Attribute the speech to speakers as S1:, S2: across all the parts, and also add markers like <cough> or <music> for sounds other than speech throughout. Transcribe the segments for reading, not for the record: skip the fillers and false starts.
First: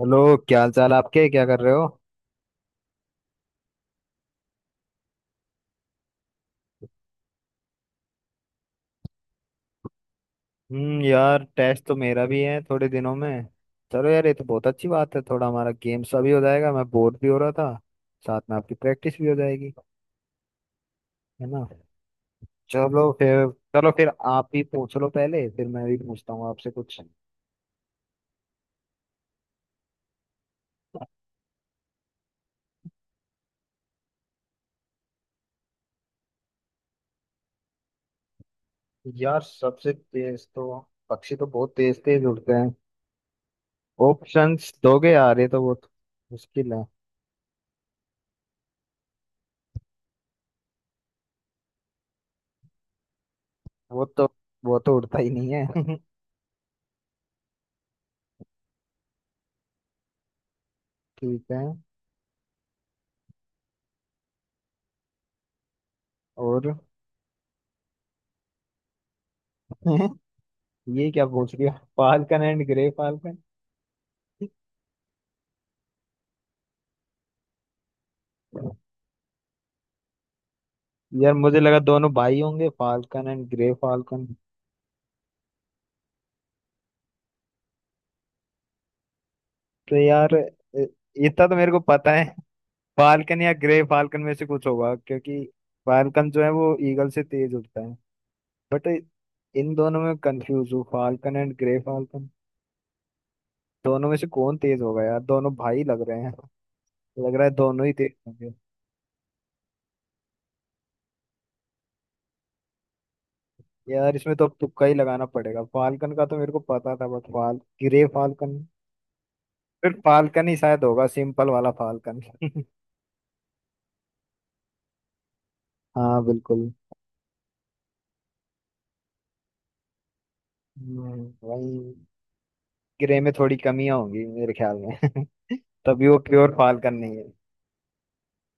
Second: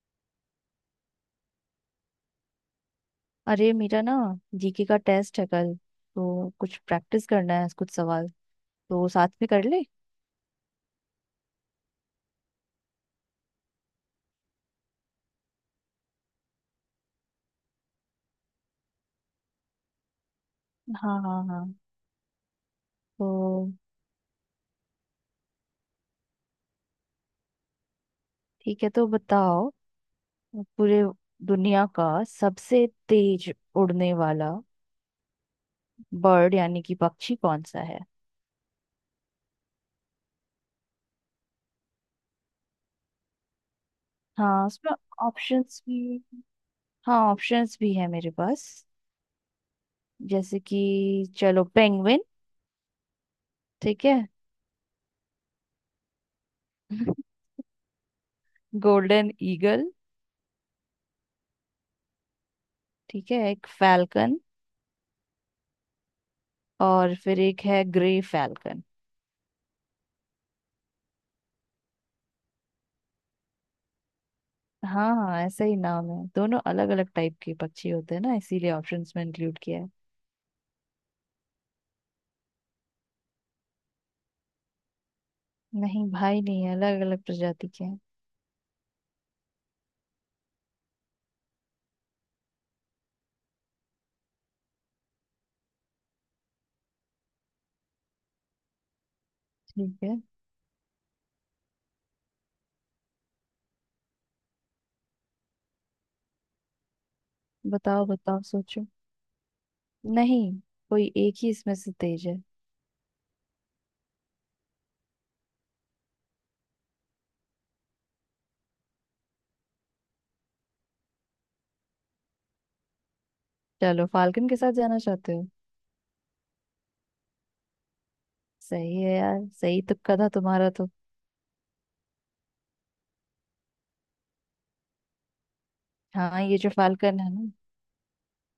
S1: Hello, क्या हाल चाल आपके? क्या कर रहे हो?
S2: अरे मेरा ना, जीके का टेस्ट है कल, तो कुछ प्रैक्टिस करना है, कुछ सवाल तो साथ में कर ले।
S1: यार, टेस्ट तो मेरा भी है थोड़े दिनों में। चलो यार, ये तो बहुत अच्छी बात है। थोड़ा हमारा गेम सा भी हो जाएगा, मैं बोर भी हो रहा था। साथ में आपकी प्रैक्टिस भी हो जाएगी,
S2: हाँ हाँ
S1: है
S2: हाँ।
S1: ना। चलो फिर।
S2: तो
S1: चलो फिर, आप भी पूछ लो पहले, फिर मैं भी पूछता हूँ आपसे कुछ।
S2: ठीक है, तो बताओ। पूरे दुनिया का सबसे तेज उड़ने वाला बर्ड यानी कि पक्षी कौन सा है?
S1: यार, सबसे तेज तो... पक्षी तो बहुत तेज तेज उड़ते हैं।
S2: हाँ,
S1: ऑप्शंस
S2: उसमें
S1: दोगे यार? ये तो
S2: ऑप्शंस
S1: बहुत
S2: भी।
S1: मुश्किल है।
S2: हाँ, ऑप्शंस भी है मेरे पास। जैसे कि, चलो पेंगुइन,
S1: वो
S2: ठीक है।
S1: तो वो तो उड़ता ही नहीं है <laughs>
S2: <laughs> गोल्डन ईगल,
S1: ठीक है।
S2: ठीक है, एक फैल्कन,
S1: और...
S2: और फिर एक है ग्रे फैल्कन।
S1: <laughs> ये क्या पूछ लिया। Falcon and grey falcon.
S2: हाँ हाँ, ऐसा ही नाम है, दोनों अलग अलग टाइप के पक्षी होते हैं ना, इसीलिए ऑप्शंस में इंक्लूड किया है।
S1: यार, मुझे लगा दोनों भाई होंगे, फाल्कन एंड ग्रे फाल्कन।
S2: नहीं भाई, नहीं है, अलग अलग प्रजाति के हैं।
S1: तो यार इतना तो मेरे को पता है। फाल्कन या ग्रे फाल्कन में से कुछ होगा, क्योंकि फाल्कन जो है वो ईगल से तेज उड़ता है। बट इन
S2: ठीक
S1: दोनों में
S2: है,
S1: कंफ्यूज हूँ, फाल्कन एंड ग्रे फाल्कन। दोनों में से कौन तेज होगा यार? दोनों भाई लग रहे हैं, लग रहा है दोनों ही
S2: बताओ
S1: तेज
S2: बताओ,
S1: होंगे।
S2: सोचो। नहीं, कोई एक ही इसमें से तेज है।
S1: यार, इसमें तो अब तुक्का ही लगाना पड़ेगा। फाल्कन का तो मेरे को पता था, बट फाल ग्रे फाल्कन... फिर फाल्कन ही शायद होगा, सिंपल वाला फाल्कन <laughs>
S2: चलो, फाल्कन के साथ जाना चाहते हो।
S1: हाँ, बिल्कुल।
S2: सही है यार, सही तुक्का था तुम्हारा तो।
S1: वही। ग्रे में थोड़ी कमियां होंगी मेरे ख्याल में। <laughs> तभी वो
S2: हाँ,
S1: प्योर
S2: ये जो
S1: फाल्कन नहीं
S2: फाल्कन
S1: है।
S2: है ना,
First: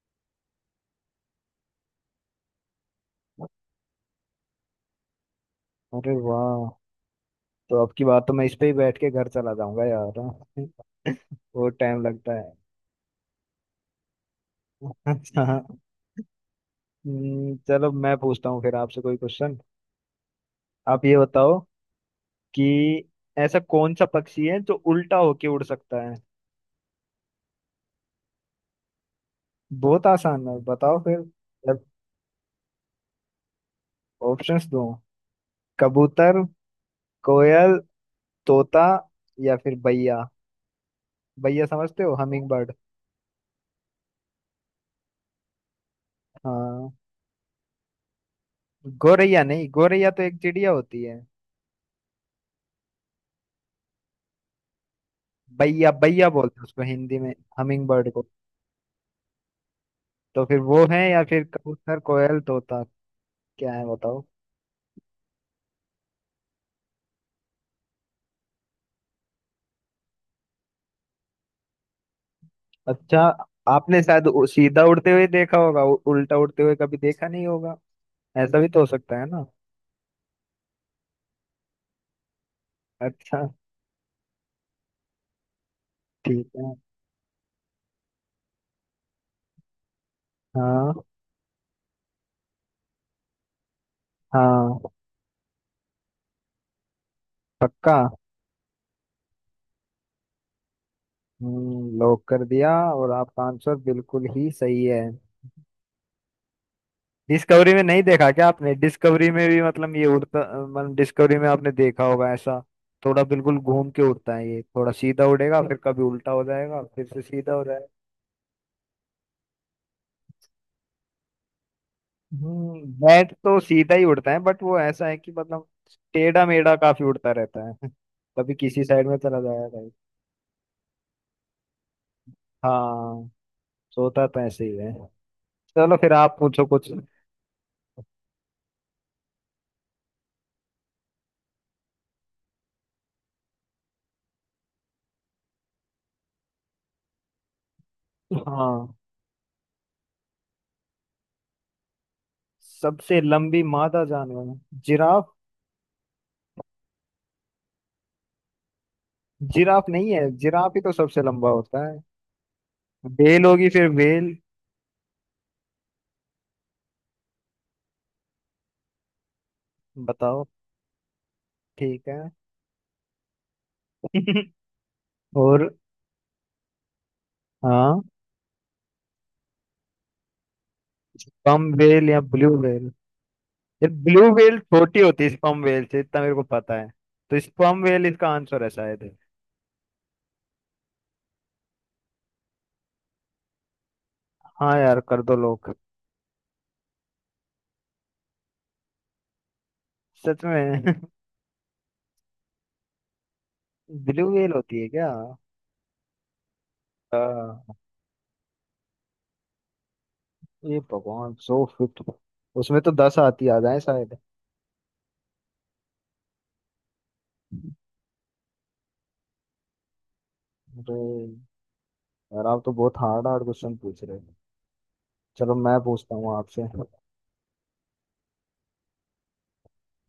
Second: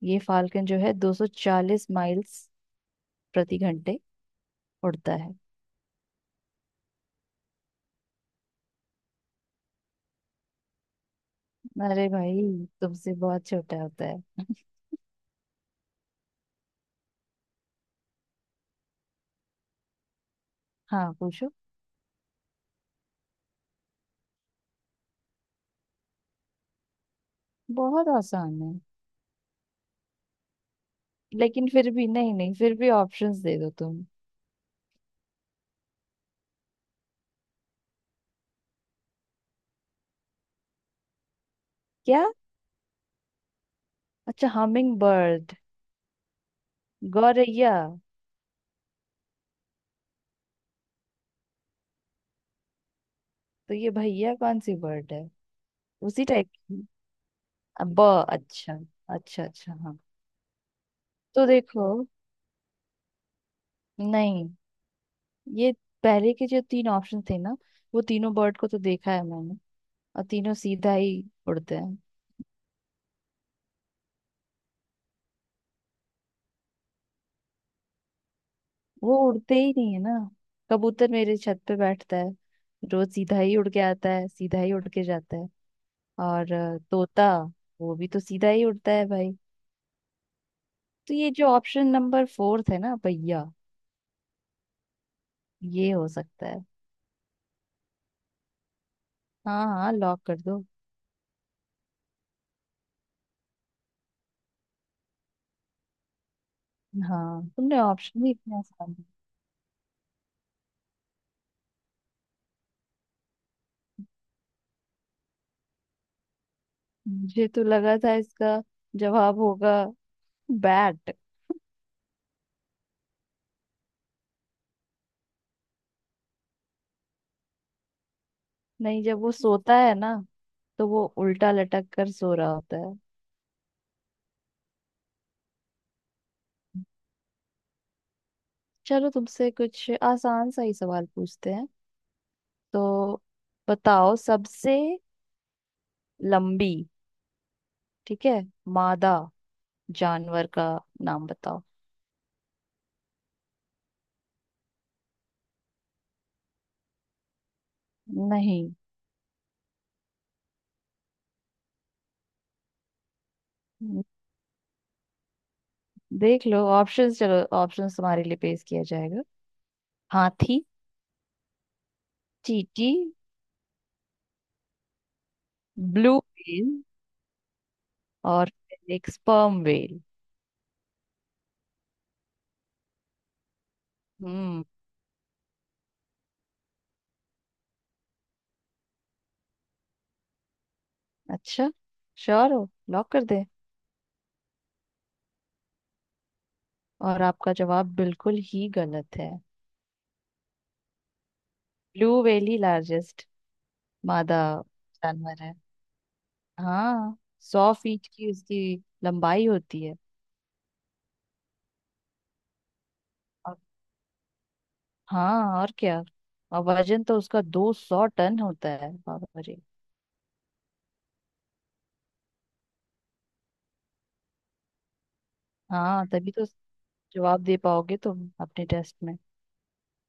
S2: ये फाल्कन जो है 240 माइल्स प्रति घंटे उड़ता है।
S1: अरे वाह, तो अब की बात तो मैं इस पे ही बैठ के घर चला जाऊंगा यार <laughs> वो टाइम
S2: अरे
S1: लगता
S2: भाई,
S1: है
S2: तुमसे बहुत छोटा होता है।
S1: <laughs> अच्छा। चलो मैं पूछता हूँ फिर आपसे कोई क्वेश्चन। आप
S2: हाँ
S1: ये
S2: पूछो।
S1: बताओ कि ऐसा कौन सा पक्षी है जो उल्टा होके उड़ सकता है?
S2: बहुत आसान है।
S1: बहुत आसान है? बताओ फिर।
S2: लेकिन फिर भी, नहीं नहीं, फिर भी ऑप्शंस दे दो तुम।
S1: ऑप्शंस दो। कबूतर, कोयल, तोता, या फिर बैया। बैया समझते हो?
S2: क्या?
S1: Hummingbird.
S2: अच्छा, हमिंग बर्ड।
S1: हाँ।
S2: गौरैया।
S1: गोरैया नहीं, गोरैया तो एक चिड़िया होती है।
S2: तो ये भैया कौन सी बर्ड है?
S1: बैया
S2: उसी
S1: बैया
S2: टाइप
S1: बोलते हैं उसको
S2: की।
S1: हिंदी में। हमिंग
S2: अब ब
S1: बर्ड को।
S2: अच्छा। अच्छा अच्छा, हाँ।
S1: तो फिर वो है, या फिर
S2: तो देखो।
S1: कबूतर, कोयल, तोता? क्या है बताओ।
S2: नहीं, ये पहले के जो तीन ऑप्शन थे ना, वो तीनों बर्ड को तो देखा है मैंने, और तीनों सीधा ही उड़ते हैं।
S1: अच्छा। आपने शायद सीधा उड़ते हुए देखा होगा, उल्टा उड़ते हुए कभी देखा नहीं होगा। ऐसा भी तो हो
S2: वो
S1: सकता है ना।
S2: उड़ते ही नहीं है ना। कबूतर मेरे छत पे बैठता है, रोज सीधा
S1: अच्छा।
S2: ही उड़ के आता है, सीधा ही उड़ के जाता है।
S1: ठीक
S2: और
S1: है।
S2: तोता, वो भी तो सीधा ही उड़ता है भाई।
S1: हाँ।
S2: तो ये जो ऑप्शन नंबर फोर्थ है ना भैया,
S1: हाँ,
S2: ये हो सकता है।
S1: पक्का।
S2: हाँ हाँ, लॉक कर दो।
S1: लॉक कर दिया, और आपका आंसर बिल्कुल ही सही है।
S2: हाँ,
S1: डिस्कवरी
S2: तुमने
S1: में नहीं
S2: ऑप्शन
S1: देखा
S2: ही
S1: क्या
S2: इतने
S1: आपने?
S2: आसान दिए।
S1: डिस्कवरी में भी मतलब ये उड़ता... मतलब डिस्कवरी में आपने देखा होगा ऐसा। थोड़ा बिल्कुल घूम के उड़ता है ये, थोड़ा सीधा उड़ेगा, फिर कभी उल्टा हो जाएगा, फिर से
S2: मुझे
S1: सीधा
S2: तो
S1: हो जाएगा।
S2: लगा था इसका जवाब होगा बैट।
S1: बैट तो सीधा ही उड़ता है, बट वो ऐसा है कि मतलब... टेढ़ा मेढ़ा काफी उड़ता रहता है <laughs> कभी किसी
S2: नहीं,
S1: साइड में
S2: जब वो
S1: चला जाएगा,
S2: सोता
S1: कभी...
S2: है ना, तो वो उल्टा लटक कर सो रहा होता है।
S1: हाँ, सोता तो ऐसे ही है। चलो फिर आप पूछो कुछ।
S2: चलो, तुमसे कुछ आसान सा ही सवाल पूछते हैं। तो बताओ, सबसे लंबी, ठीक है,
S1: हाँ,
S2: मादा जानवर का नाम बताओ।
S1: सबसे लंबी मादा जानवर... जिराफ।
S2: नहीं।
S1: जिराफ नहीं है? जिराफ ही तो सबसे लंबा होता है। बेल होगी फिर, बेल।
S2: देख लो ऑप्शंस, चलो ऑप्शंस तुम्हारे लिए पेश किया जाएगा।
S1: बताओ।
S2: हाथी,
S1: ठीक है।
S2: चींटी,
S1: <laughs> और...
S2: ब्लू व्हेल,
S1: हाँ।
S2: और एक स्पर्म व्हेल।
S1: स्पम वेल या ब्लू वेल? यार, ब्लू वेल
S2: हम्म।
S1: छोटी होती है स्पम वेल से, इतना मेरे को पता है। तो स्पम वेल इसका आंसर है शायद।
S2: अच्छा, श्योर हो, लॉक कर दे।
S1: हाँ यार, कर दो लोग।
S2: और आपका जवाब बिल्कुल ही गलत है।
S1: सच में?
S2: ब्लू व्हेल ही लार्जेस्ट
S1: <laughs> ब्लू
S2: मादा
S1: वेल होती है क्या?
S2: जानवर है। हाँ,
S1: आ,
S2: 100 फीट की उसकी लंबाई होती है।
S1: ये भगवान, 100 फिट। उसमें तो 10 आती
S2: और-
S1: आ जाए शायद।
S2: हाँ, और क्या, और वजन तो उसका 200 टन होता है। बाबा रे।
S1: अरे यार, आप तो बहुत हार्ड हार्ड क्वेश्चन पूछ रहे हो। चलो मैं
S2: हाँ
S1: पूछता
S2: तभी
S1: हूँ
S2: तो,
S1: आपसे।
S2: जवाब दे पाओगे तुम अपने टेस्ट में।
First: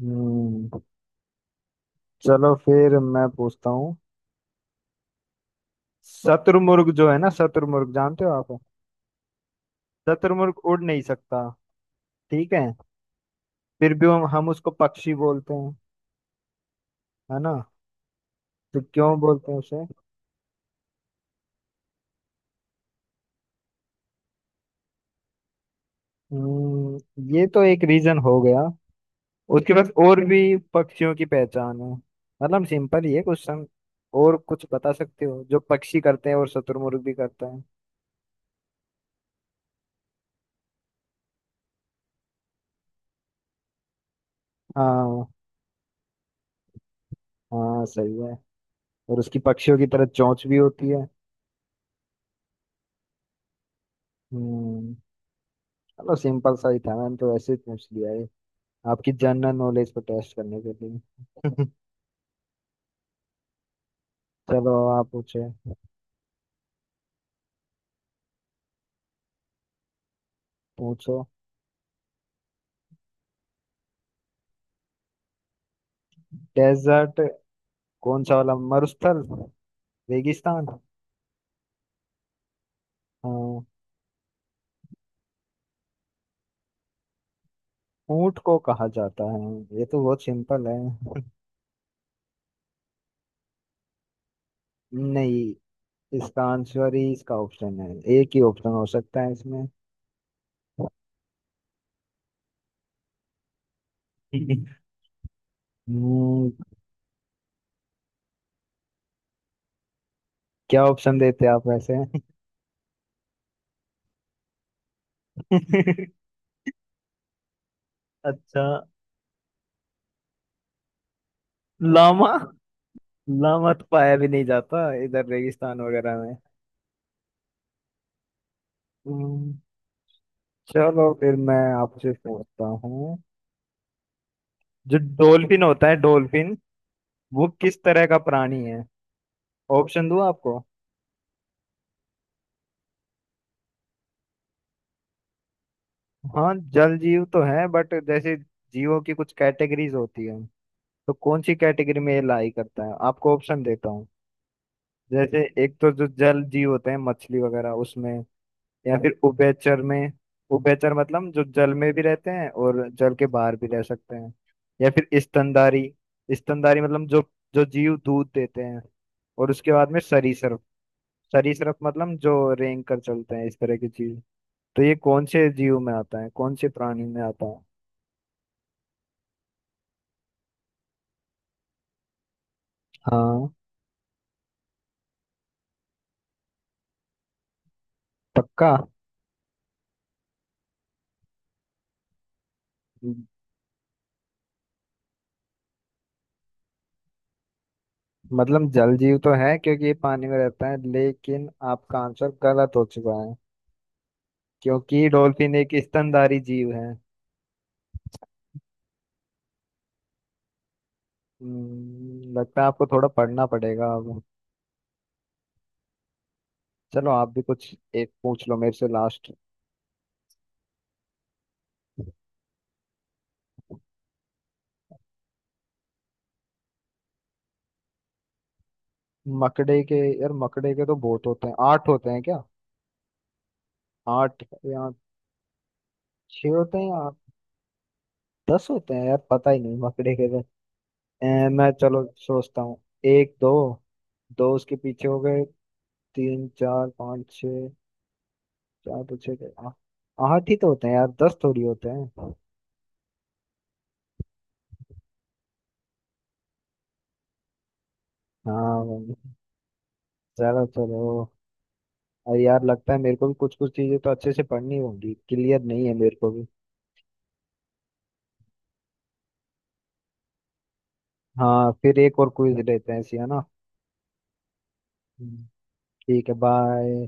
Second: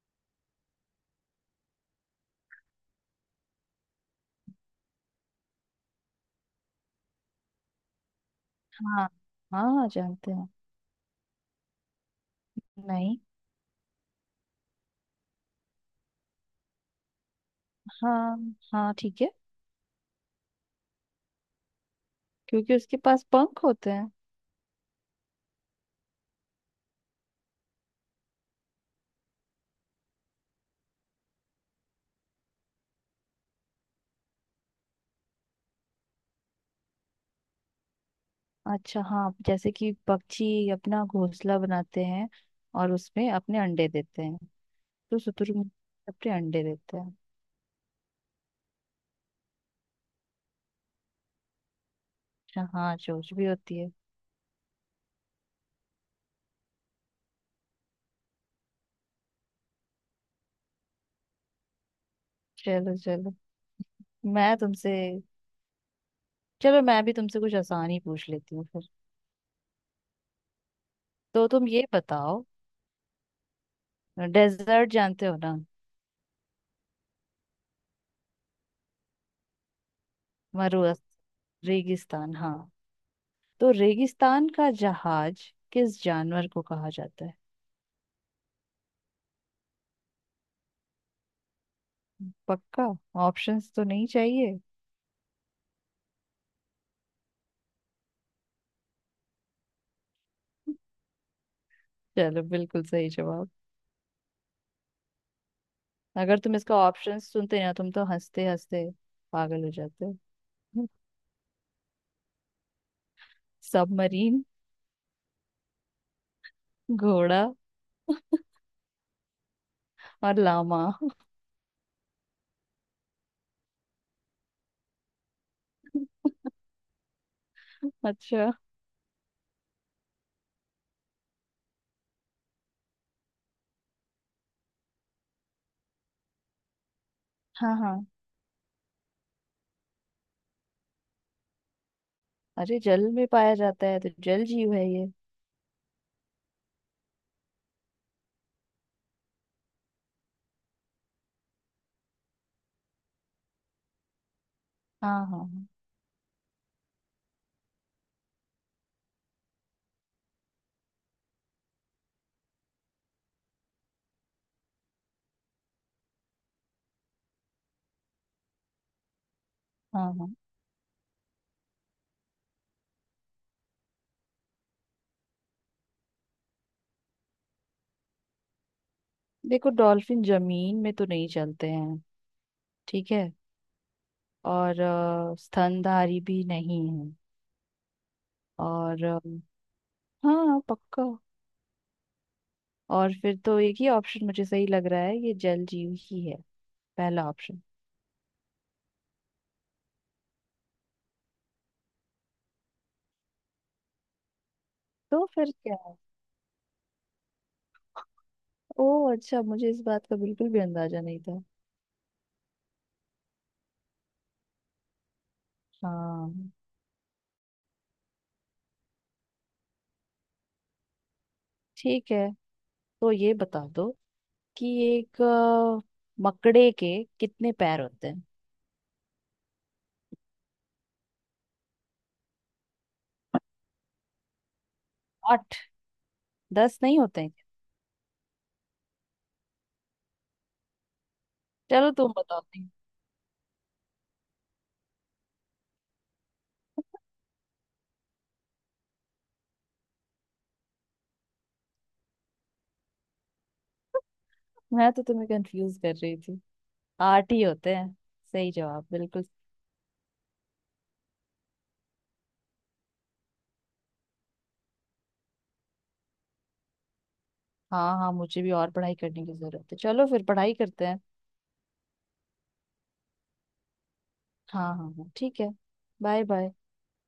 S1: हम्म चलो फिर मैं पूछता हूँ। शत्रुमुर्ग जो है ना, शत्रुमुर्ग जानते हो आप?
S2: हाँ हाँ, जानते हैं।
S1: शत्रुमुर्ग उड़ नहीं सकता, ठीक है?
S2: नहीं।
S1: फिर भी हम उसको पक्षी बोलते हैं, है ना?
S2: हाँ
S1: तो
S2: हाँ,
S1: क्यों
S2: ठीक है।
S1: बोलते हैं उसे?
S2: क्योंकि उसके पास पंख होते हैं।
S1: हम्म, ये तो एक रीजन हो गया। उसके बाद और भी पक्षियों की पहचान है। मतलब सिंपल ही है क्वेश्चन। और कुछ बता सकते हो जो पक्षी करते हैं और शत्रुमुर्ग भी करता है?
S2: अच्छा हाँ, जैसे कि पक्षी अपना घोंसला बनाते हैं और उसमें अपने अंडे देते हैं। तो
S1: हाँ,
S2: शुतुरमुर्ग अपने अंडे देते हैं।
S1: हाँ सही है। और उसकी पक्षियों की तरह चोंच भी होती है।
S2: अच्छा हाँ, चोंच भी होती है।
S1: हम्म चलो, सिंपल सा ही था, मैंने तो वैसे ही पूछ लिया, आपकी जनरल नॉलेज को टेस्ट करने के लिए <laughs>
S2: चलो चलो, मैं
S1: चलो
S2: तुमसे,
S1: आप पूछे।
S2: चलो मैं भी तुमसे कुछ आसान ही पूछ लेती हूँ फिर।
S1: पूछो।
S2: तो तुम ये बताओ, डेजर्ट जानते हो ना।
S1: डेजर्ट... कौन सा वाला? मरुस्थल, रेगिस्तान?
S2: मरुस्थल, रेगिस्तान, हाँ।
S1: हाँ।
S2: तो रेगिस्तान का जहाज किस जानवर को कहा जाता है?
S1: ऊंट को कहा जाता है, ये तो बहुत सिंपल है।
S2: पक्का। ऑप्शंस तो नहीं चाहिए।
S1: <laughs> नहीं, इसका आंसर ही इसका ऑप्शन है, एक ही ऑप्शन हो सकता है इसमें।
S2: चलो, बिल्कुल सही जवाब।
S1: <laughs>
S2: अगर
S1: हम्म,
S2: तुम इसका ऑप्शंस सुनते ना, तुम तो हंसते हंसते पागल हो जाते।
S1: क्या ऑप्शन देते आप वैसे?
S2: सबमरीन,
S1: <laughs>
S2: घोड़ा,
S1: अच्छा।
S2: और लामा।
S1: लामा? लामा तो पाया भी नहीं जाता इधर रेगिस्तान वगैरह
S2: <laughs> अच्छा।
S1: में। चलो फिर मैं आपसे पूछता हूँ। जो डॉल्फिन होता है, डॉल्फिन वो
S2: हाँ
S1: किस
S2: हाँ।
S1: तरह का प्राणी है? ऑप्शन दूँ आपको?
S2: अरे, जल में पाया जाता है तो जल जीव है ये।
S1: हाँ, जल जीव तो है, बट जैसे... जीवों की कुछ कैटेगरीज होती है, तो कौन सी कैटेगरी में ये लाई करता है? आपको ऑप्शन देता हूँ।
S2: हाँ
S1: जैसे
S2: हाँ
S1: एक तो जो जल जीव होते हैं, मछली वगैरह उसमें, या फिर उभयचर में। उभयचर मतलब जो जल में भी रहते हैं और जल के बाहर भी रह सकते हैं। या फिर स्तनधारी। स्तनधारी मतलब जो जो जीव दूध देते हैं। और उसके बाद में
S2: हाँ हाँ हाँ।
S1: सरीसृप। सरीसृप मतलब जो रेंग कर चलते हैं, इस तरह की चीज। तो ये कौन से जीव में आता है, कौन से प्राणी में आता है?
S2: देखो, डॉल्फिन जमीन में तो नहीं चलते हैं, ठीक है।
S1: हाँ,
S2: और स्तनधारी भी नहीं है।
S1: पक्का।
S2: और हाँ पक्का। और फिर तो एक ही ऑप्शन मुझे सही लग रहा है, ये जल जीव ही है, पहला ऑप्शन।
S1: मतलब जल जीव तो है क्योंकि ये पानी में रहता है, लेकिन आपका आंसर गलत हो चुका है, क्योंकि
S2: तो फिर
S1: डॉल्फिन एक
S2: क्या है?
S1: स्तनधारी जीव है।
S2: ओ अच्छा, मुझे इस बात का बिल्कुल भी अंदाजा नहीं था।
S1: लगता है आपको थोड़ा पढ़ना पड़ेगा अब।
S2: हाँ
S1: चलो आप भी कुछ एक पूछ लो मेरे से, लास्ट।
S2: ठीक है। तो ये बता दो कि एक मकड़े के कितने पैर होते हैं?
S1: मकड़े के... यार, मकड़े के तो बहुत होते हैं। आठ होते हैं क्या? आठ, या
S2: आठ।
S1: छह होते
S2: 10
S1: हैं, या
S2: नहीं होते
S1: आठ,
S2: हैं?
S1: 10 होते हैं? यार पता ही नहीं मकड़े के तो। मैं
S2: चलो
S1: चलो
S2: तुम बताओ,
S1: सोचता
S2: नहीं।
S1: हूँ। एक, दो, दो उसके पीछे हो गए। तीन, चार, पाँच, छः। चार तो छः गए, आठ ही तो होते हैं यार, 10 थोड़ी होते हैं।
S2: मैं तो तुम्हें कंफ्यूज कर रही थी, आठ ही होते हैं। सही जवाब
S1: हाँ।
S2: बिल्कुल।
S1: चलो चलो। अरे यार, लगता है मेरे को भी कुछ कुछ चीजें तो अच्छे से पढ़नी होंगी, क्लियर नहीं है मेरे को भी।
S2: हाँ हाँ, मुझे भी और पढ़ाई करने की जरूरत है, चलो फिर पढ़ाई करते हैं।
S1: हाँ, फिर एक और क्विज लेते हैं ऐसी, है ना?
S2: हाँ हाँ हाँ, ठीक
S1: हम्म।
S2: है। बाय
S1: ठीक है,
S2: बाय।
S1: बाय।